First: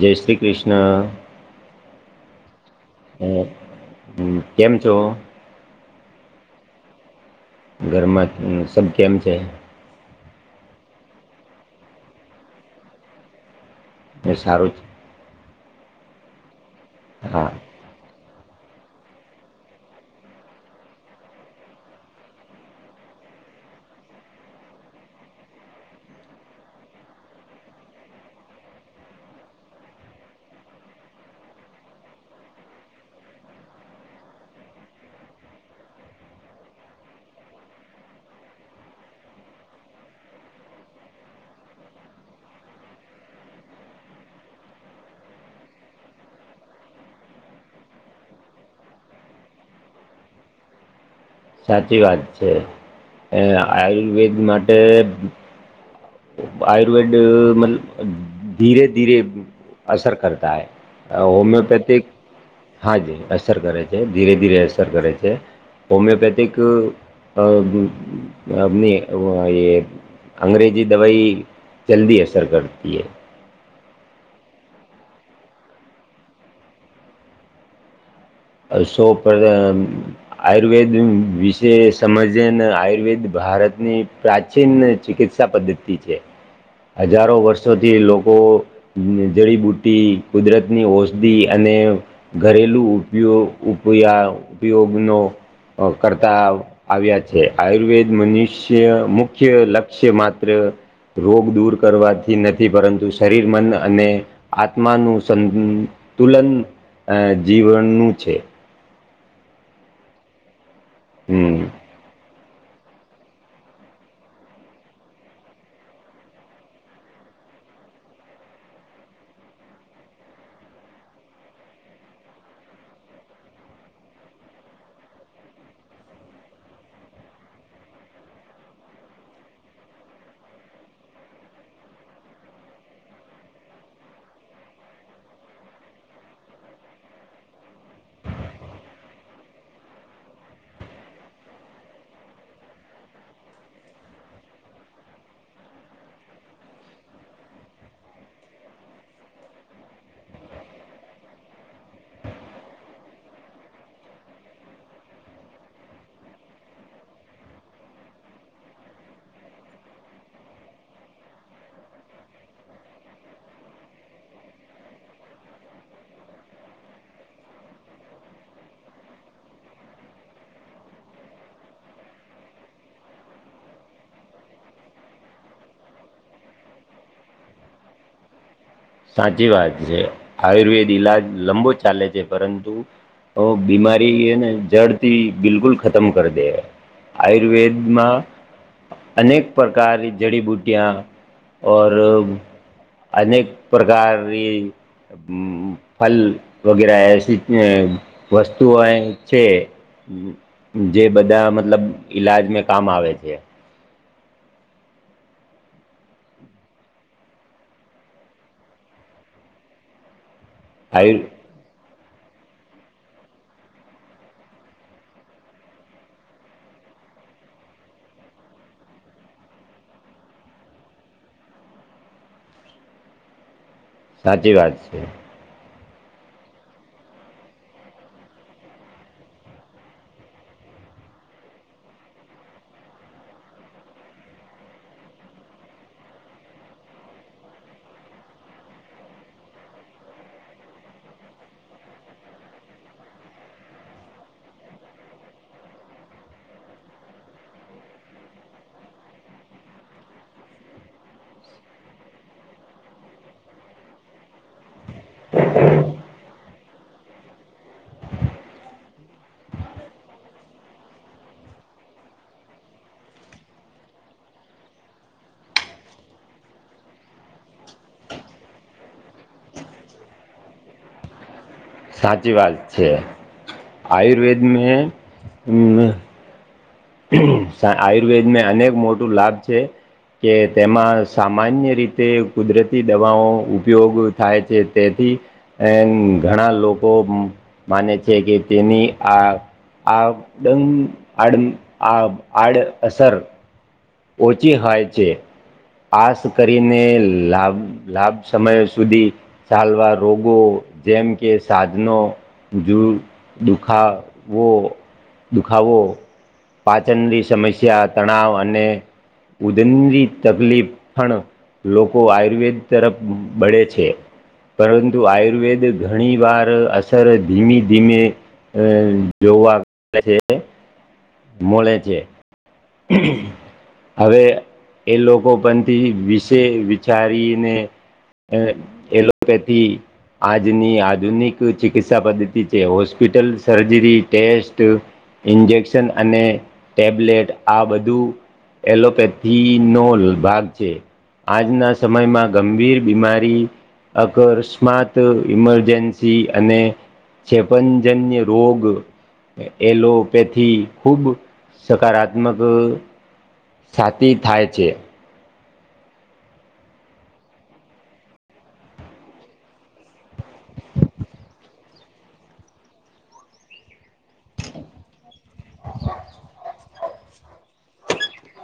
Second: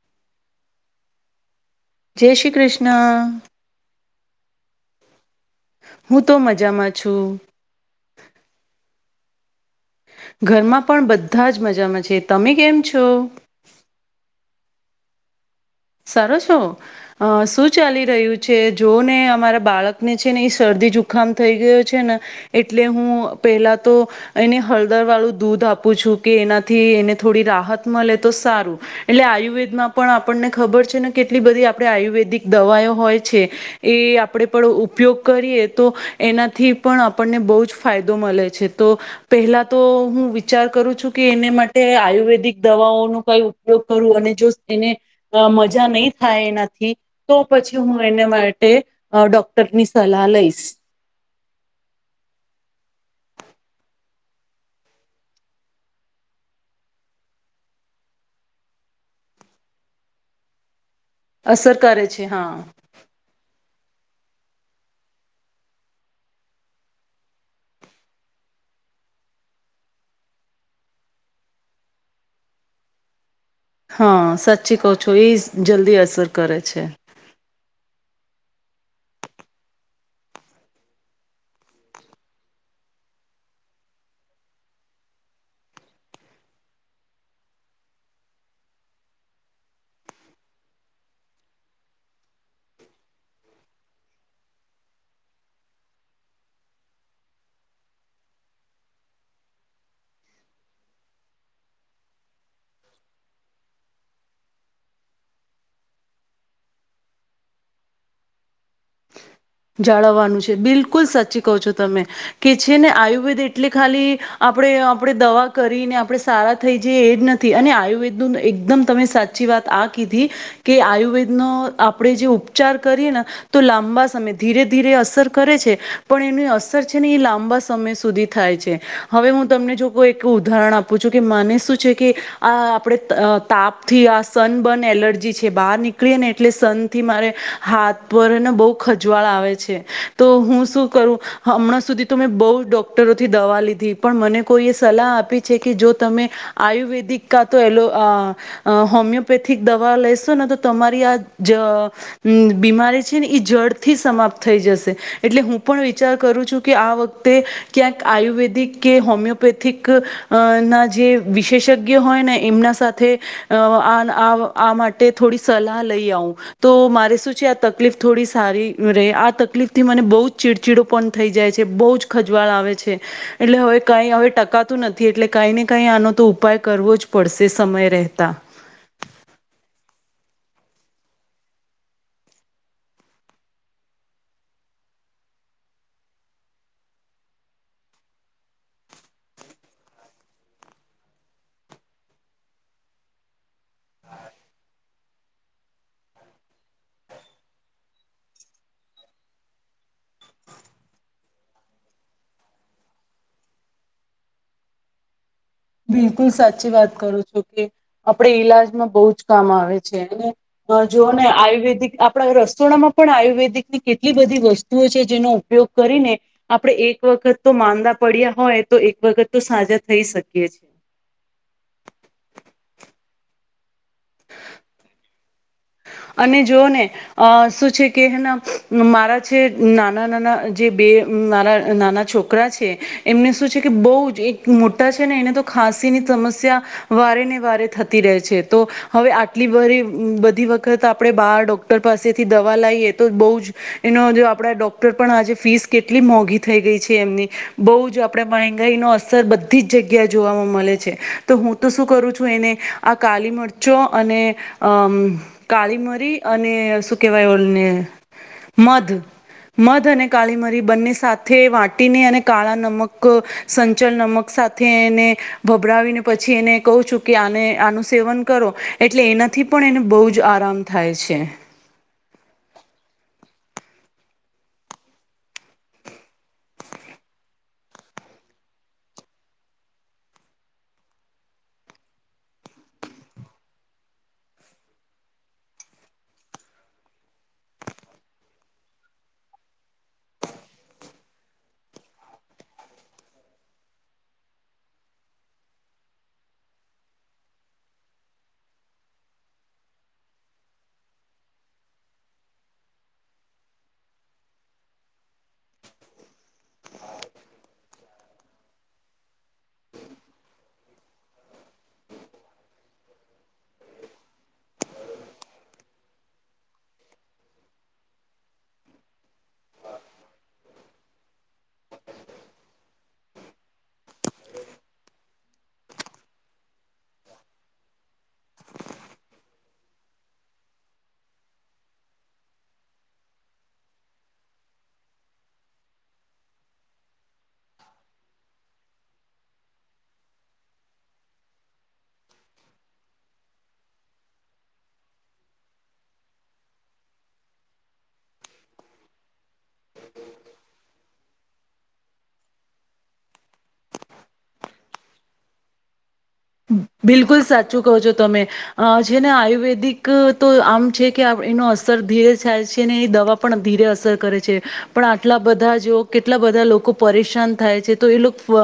જય શ્રી કૃષ્ણા જય શ્રી ક્રિષ્ના હ હ કેમ છો? હું તો મજામાં છું? ઘરમાં સબ કેમ છે. ઘરમાં પણ બધા જ મજામાં છે તમે કેમ છો? એ સારું છે. સરો છો શું? હા શું ચાલી રહ્યું છે જો ને અમારા બાળકને છે ને એ શરદી જુખામ થઈ ગયો છે ને એટલે હું પેલા તો એને હળદર વાળું દૂધ આપું છું કે એનાથી એને થોડી રાહત મળે તો સારું એલે આયુર્વેદમાં પણ આપણને ખબર છે ને કેટલી બધી આપે આયુર્વેદિક દવાઓ હોય છે એ આપણે પણ ઉપયોગ કરીએ તો એનાથી પણ આપણને બહુ જ ફાયદો મલે છે તો પહેલા તો હું વિચાર કરું છું કે એને માટે આયુર્વેદિક દવાઓનું કઈ ઉપયોગ કરું અને જો એને મજા નહી થાય એનાથી તો પછી હું એને માટે ડોક્ટરની સલાહ લઈશ સાચી વાત છે, અ આયુર્વેદ માટે. આયુર્વેદ માં ધીરે ધીરે અસર કરતા હૈ. અસર હોમિયોપેથિક. કરે છે હા, જ અસર કરે છે, ધીરે ધીરે અસર કરે છે. હોમેંપેથિક [unintelligible] અ અંગ્રેજ એ દવાઈ જલ્દી અસર કરતી હે. હા, સાચી કહો છો, એ જ જલ્દી અસર કરે છે. [unintelligible] શો પર આયુર્વેદ વિશે સમજેને, આયુર્વેદ ભારતની. પ્રાચીન ચિકિત્સા પદ્ધતિ છે, હજારો વર્ષોથી લોકો જડીબુટી, કુદરતની ઔષધિ અને ઘરેલું. ઉપયો, ઉપયાવ ઉપયોગનો અ કરતાં. આવ્યા છે, આયુર્વેદ મનુષ્ય મુખ્ય લક્ષ્ય માત્ર. રોગ દૂર કરવાથી નથી, પરંતુ શરીર, મન અને આત્માનું સંતુલન જીવનનું છે. જાળવવાનું છે, બિલકુલ, સાચી કહો હમ છો તમે. કે છે ને, આયુર્વેદ એટલે ખાલી આપણે આપણે દવા કરીને, આપણે સારા થઈ જઈએ એ જ નથી. થી અને આયુર્વેદનું, એકદમ, તમે સાચી વાત આ કીધી. કે આયુર્વેદનો આપણેે જે ઉપચાર કરીએ ને, તો લાંબા સમય ધીરે ધીરે અસર કરે છે, પણ એની અસર છે ને, એ લાંબા સમય સુધી થાય છે. હવે હું તમને જો કોઈ એક ઉદાહરણ આપું છું કે, માને શું છે કે, આ આપણે તાપથી આ સન બન એલર્જી છે, બહાર નીકળીએ ને, એટલે સનથી મારે. હાથ પર ને બહુ ખજવાળ આવે છે, તો હું શું કરું? હમણાં સુધી તો મેં બહુ ડોક્ટરોથી દવા લીધી, પણ મને કોઈ એ સલાહ આપી છે કે, જો તમે આયુર્વેદિક કા તો એલો અ હોમિયોપેથિક દવા લેશો ને, તો તમારી આ જ હમ, બીમારી છે ને, એ જડ. થી સમાપ્ત થઈ જશે, એટલે હું પણ વિચાર કરું છું કે, આ વખતે. ક્યાંક આયુર્વેદિક કે, હોમિયોપેથિક. અ ના જે વિશેષજ્ઞ હોય ને, એમના સાથે. અ આમાટે થોડી સલાહ લઈ આવું. તો મારે શું છે, આ તકલીફ થોડી સારી. રહે, આ તકલીફથી મને બહુ જ ચીડચીડો પણ થઈ જાય છે, બહુ જ ખજવાળ આવે છે. એટલે હવે કઈ હવે ટકાતું નથી, એટલે કઈ ને કઈ આનો તો ઉપાય કરવો જ પડશે સમય રહેતા. સાચી વાત છે, આયુર્વેદ ઈલાજ લંબો ચાલે છે, પરંતુ ઓ બીમારી એને જડથી બિલકુલ ખતમ કરી દે. આયુર્વેદમાં. અનેક પ્રકારની જડીબુટિયા ઔર અનેક. પ્રકાર ફલ [unintelligible] વગેરા વસ્તુઓ છે. જે બધા મતલબ ઈલાજ મેં કામ આવે છે. બિલકુલ, સાચી વાત કરું છો કે, આપડે ઈલાજમાં બહુ જ કામ આવે છે, અને જોઓ આયુ ને, આયુર્વેદિક આપ આપણા રસોડામાં પણ આયુર્વેદિકની કેટલી બધી વસ્તુઓ છે, જેનો ઉપયોગ કરીને આપડે એક વખત તો માંદા પડ્યા હોય તો, એક વખત તો સાજા થઈ શકીએ છીએ. સાચી વાત છે. અને જો ને! અ શું છે કે, હેન મારા છે. નાના-નાના જે, બે મારા નાના છોકરા છોકરા છે, એમને શું છે કે બહુ જ, એક મોટા છે ને, એને તો ખાંસીની સમસ્યા. વારે ને વારે થતી રહે છે, તો હવે આટલી બરી બધી વ વખત આપણે બહાર ડોક્ટર પાસેથી દવા લાઈએ તો બહુ જ એનો જો આપડે ડોક્ટર પણ આજે ફીસ કેટલી મોંઘી થઈ ગઈ છે એમની. બહુ જ આપડે મગાઈ ન હોત અસર બધી જ જગ્યા જોવામાં મળે છે. તો હું તો શું કરું છું, એને આ કાલી મરચો અને અમ કાળી મરી અને શું કેહેવાય ઓલને મધ મધ અને કાળી મરી બંને સાથે વાટીને અને કાળા નમક સંચલ નમક સાથે એને ભભરાવીને પછી એને કહ છું કે, આને આનું સેવન કરો એટલે એનાથી પણ એને બહુ જ જ આરામ થાય છે. સાચી વાત છે. આયુર્વેદ ને આયુર્વેદને અનેક મોટું લાભ છે. કે તેમાં સામાન્ય રીતે કુદરતી દવાઓ ઉપયોગ થાય છે. તેથી એન ઘણા લોકો માને છે કે, તેની આ આ ડંગ આડમ હાડ અસર ઓછી હાય છે. આસ કરીને લાભ, લાભ સમય સુધી. ચાલવા રોગો. જેમ કે, સાધનો. જુગ દુખા વો, દુખાવાવો. પાચનની સમસ્યા, તણાવ અને ઉદનની તકલીફ પણ લોકો આયુર્વેદ તરફ બળે છે. પરંતુ આયુર્વેદ ઘણી વાર અસર ધીમી-ધીમે અ જોવા મળ છે. મળે છે. [unintelligible] હવે એ લોકો પણથી, વિશે વિચારીને અલે એલોપેથી આજની આધુનિક ચિકિત્સા પદ્ધતિ છે. હોસ્પિટલ, સર્જરી, ટેસ્ટ ઇન્જેક્શન અને ટેબ્લેટ આ બધું. એલોપેથીનો ભાગ છે. આજના સમયમાં ગંભીર બીમારી અકસ્માત, ઇમરજન્સી અને ક્ષેપંજન્યરોગ એલોપેથી ખુબ સકારાત્મક સાતી થાય છે. બિલકુલ સાચું કહો છો તમે. અ છે ને આયુર્વેદિક તો આમ છે કે, એનો અસર ધીરે થાય છે ને. એ દવા પણ ધીરે અસર કરે છે. પણ આટલા બધા જો, કેટલા બધા લોકો પરેશાન થાય છે. તો એ લોકો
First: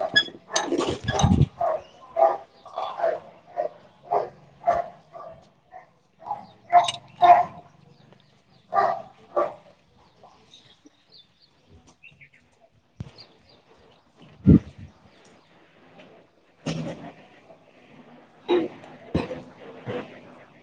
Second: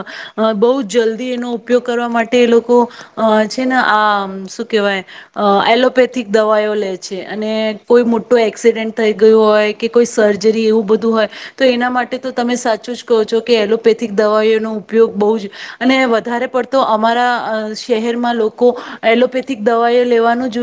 બહુ જલ્દી એનો ઉપયોગ કરવા માટે તે લોકો, અ છે ને આ શું કેહેવાય, અ એલોપેથિક દવાઇઓ લે છે. અને કોઈ મોટો એક્સિડેન્ટ થઈ ગયું હોય. કે કોઈ સર્જરી એવું બધું હોય. તો એના માટે તો તમે સાચું જ કહો છો કે, એલોપેથિક દવાઈઓનો ઉપયોગ બહુ જ અને વધારે પડતો અમારા શહેરમાં લોકો એલોપેથિક દવાઓ લેવાનું જ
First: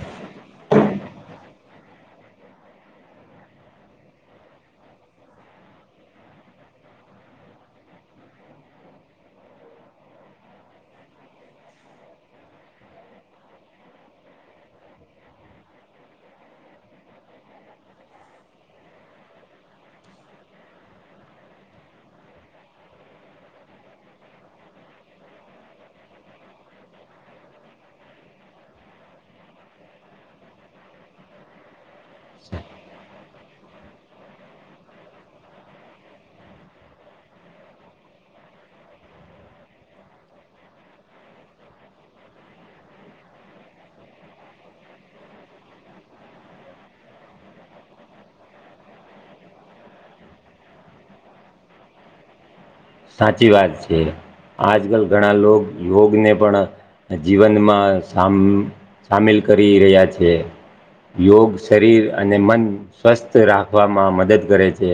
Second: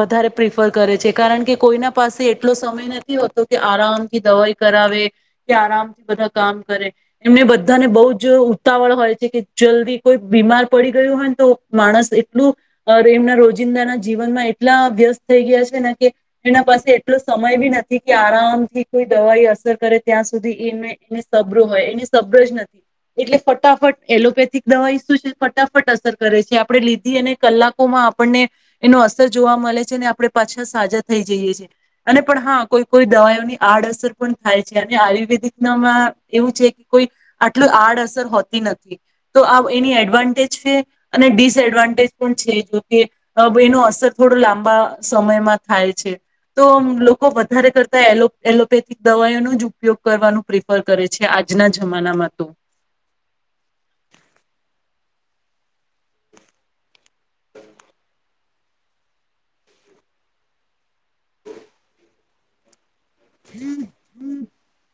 વધારે પ્રિફર કરે છે. કારણ કે, કોઈના પાસે એટલો સમય નથી હોતો કે આરામથી દવાઈ કરાવે. કે આરામથી બધા કામ કરે. એમને બધાને બહુ જ ઉતાવળ હોય છે કે, જલ્દી કોઈ બીમાર પડી ગયું હોય ને તો માણસ એટલું અ એમના રોજિંદા ના જીવનમાં એટલા વ્યસ્ત થઈ ગ્યા છે ને કે એના પાસે એટલો સમય બી નથી કે આરામ થી કોઈ દવાઈ અસર કરે ત્યાં સુધી એમેં એ સબ્ર હોય એને સબ્ર જ નથી એટલે ફટાફટ એલોપેથીક દવાઈ શું છે ફટાફટ અસર કરે છે આપણે લીધી અને કલાકોમાં આપણને એનો અસર જોવા મલે છે ને, આપડે પાછા સાજા થઈ જઈએ છીએ. અને પણ હા, કોઈ કોઈ દવાઓની આડઅસર પણ થાય છે, અને આયુર્વેદિકમાં એવું છે કે, કોઈ આટલું આડઅસર હોતી નથી, તો આ એની એડવાન્ટેજ છે. અને ડિસએડવાન્ટેજ પણ છે, જોકે અ એનો અસર થોડું લાંબા સમયમાં થાય છે. તો લોકો વધારે કરતા એલોપેથિક દવાઓ નો જ ઉપયોગ કરવાનું પ્રિફર કરે છે, આજના જમાનામાં તો. સાચી વાત છે. આજકાલ ઘણા લોકો યોગને, પણ જીવનમાં સામ સામેલ કરી રહ્યા છીએ. યોગ, શરીર અને મન સ્વસ્થ રાખવામાં મદદ કરે છે.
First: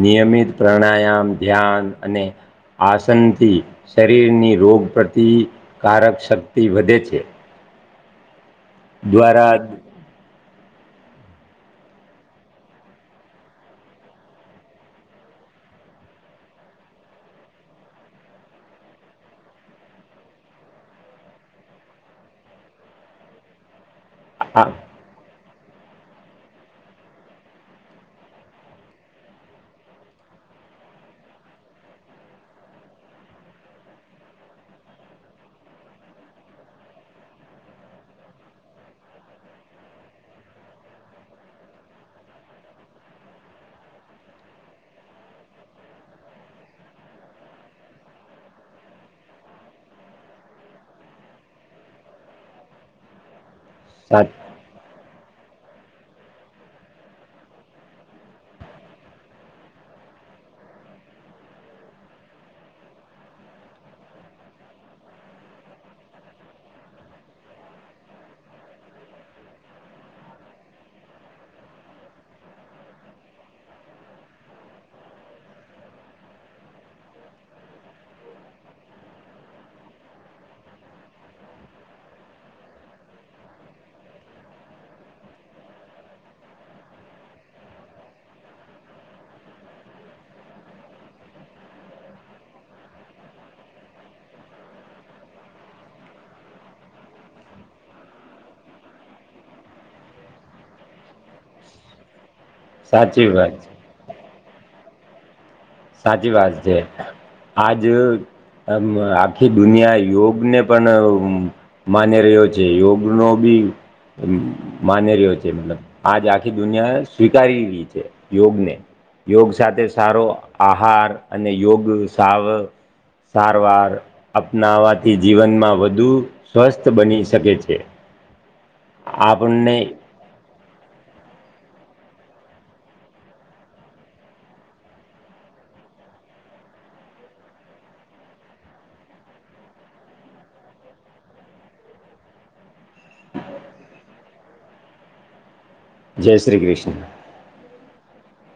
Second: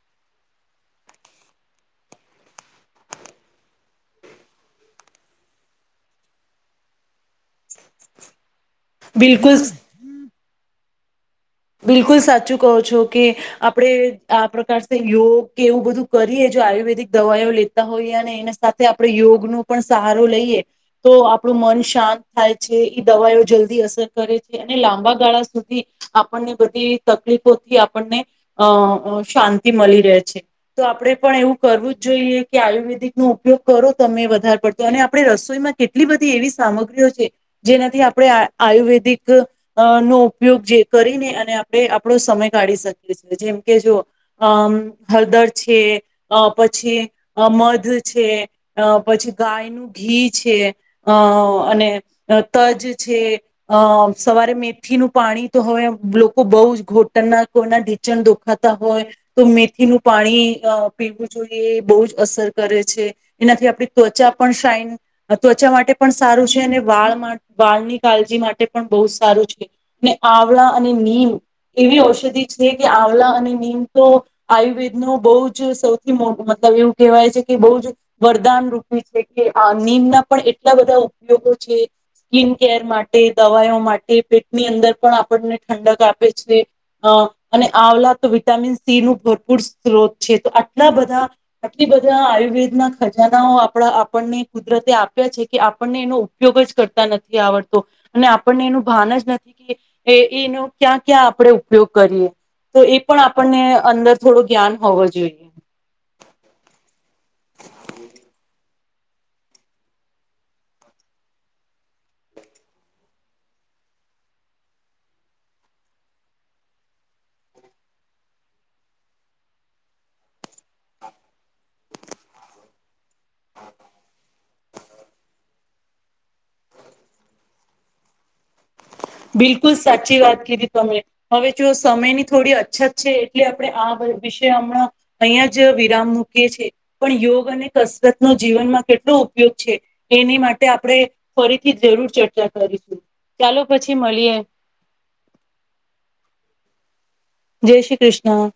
નિયમિત પ્રણાયામ, ધ્યાન અને આસનથી શરીરની રોગ પ્રતિકારક શક્તિ વધે છે. બિલકુલ દ્વારા. બિલકુલ, સાચું કહો છો કે. આપડે આ પ્રકારસીલ યોગ કે, એવું બધું કરીએ, જો આયુર્વેદિક દવાઓ લે તા હોઈએ, અને એના સાથે આપણે યોગ નો પણ સહારો લઈએ. તો આપણું મન શાંત થાય છે, એ દવાઓ જલ્દી અસર કરે છે, આ અને લાંબા ગાળા સુધી આપણને બધી તકલીફોથી આપણને અ શાંતિ મળી રહે છે. તો આપડે પણ એવું કરવું જ જોઈએ કે, આયુર્વેદિક નો ઉપયોગ કરો, તમે વધારે પડતો અને આપણે રસોઈમાં કેટલી બધી એવી સામગ્રીઓ છે. જેનાથી આપણે આ આયુર્વેદિક નો ઉપયોગ જે કરીને, અને આપડે આપણો સમય કાઢી શકીએ છીએ, જેમ કે જો અમ હળદર છે, અ પછી મધ છે. અ પછી ગાયનું ઘી છે, અ અને તજ છે. અ સાચ સવારે મેથીનું પાણી. તો હવે લોકો બહુ જ ઘોટરના કોઈના ઢીચણ દોખાતા હોય. તો મેથીનું પાણી અ પીવું જોઈએ બહુ જ અસર કરે છે. એનાથી આપણી ત્વચા પણ શાઇન. અ ત્વચા માટે પણ સારું છે, અને વાળ માં વાળની કાળજી માટે પણ બહુ સારું છે. આવળા, અને નીમ એવી ઔષધિ છે કે, આવલા અને નીમ તો આયુર્વેદ નું બહુ જ સૌથી મોટું મતલબ એવું કહેવાય છે કે, બહું જ વરદાન રૂપી છે કે, આ નીમના પણ એટલા બધા ઉપયોગો છે. સ્કીન કેર માટે દવાયો માટે પેટની અંદર પણ આપણને ઠંડક આપે છે. અ અને આવલા તો વિટામિન સી નું ભરપૂર સ્ત્રોત છે, તો આટલા બધા આટલી બધા આયુર્વેદના ખજાનાઓ આપડા આપણને કુદરતે આપ્યા છે કે, આપણને ઉ પયોગ જ કરતા નથી આવડતો, અને આપણને એનું ભાન જ નથી કે એ એનો ક્યાં ક્યાં આપણે ઉપયોગ કરીએ તો, એ પણ સાચી વાત આપણને છે. અંદર થોડું જ્ઞાન હોવો જોઈએ. સાચી વાત છે, આજ અમ આખી દુનિયા યોગ ને, પણ અ માની રહ્યો છે, યોગ નો બી અમ માની રહ્યો છે, મતલબ, આજ આખી દુનિયા સ્વીકારી છે યોગને. યોગ સાથે સારો આહાર અને યોગ સાવ સારવાર અપનાવાથી જીવનમાં વધુ સ્વસ્થ બની શકે છે. [unintelligible] બિલકુલ, આપણને સાચી વાત કીધી તમે. હવે જો સમયની થોડી અછત છે, એટલે આપણે આ વિશે હમણાં અહીં જ વિરામ મૂકીએ છીએ, પણ યોગ અને કસરત ન જીવનમાં કેટલો ઉપયોગ છે. એની માટે આપણે ફરીથી જરૂર ચર્ચા કરીશું, ચાલો, પછી મળીએ? જય શ્રી કૃષ્ણ. જય શ્રી કૃષ્ણ.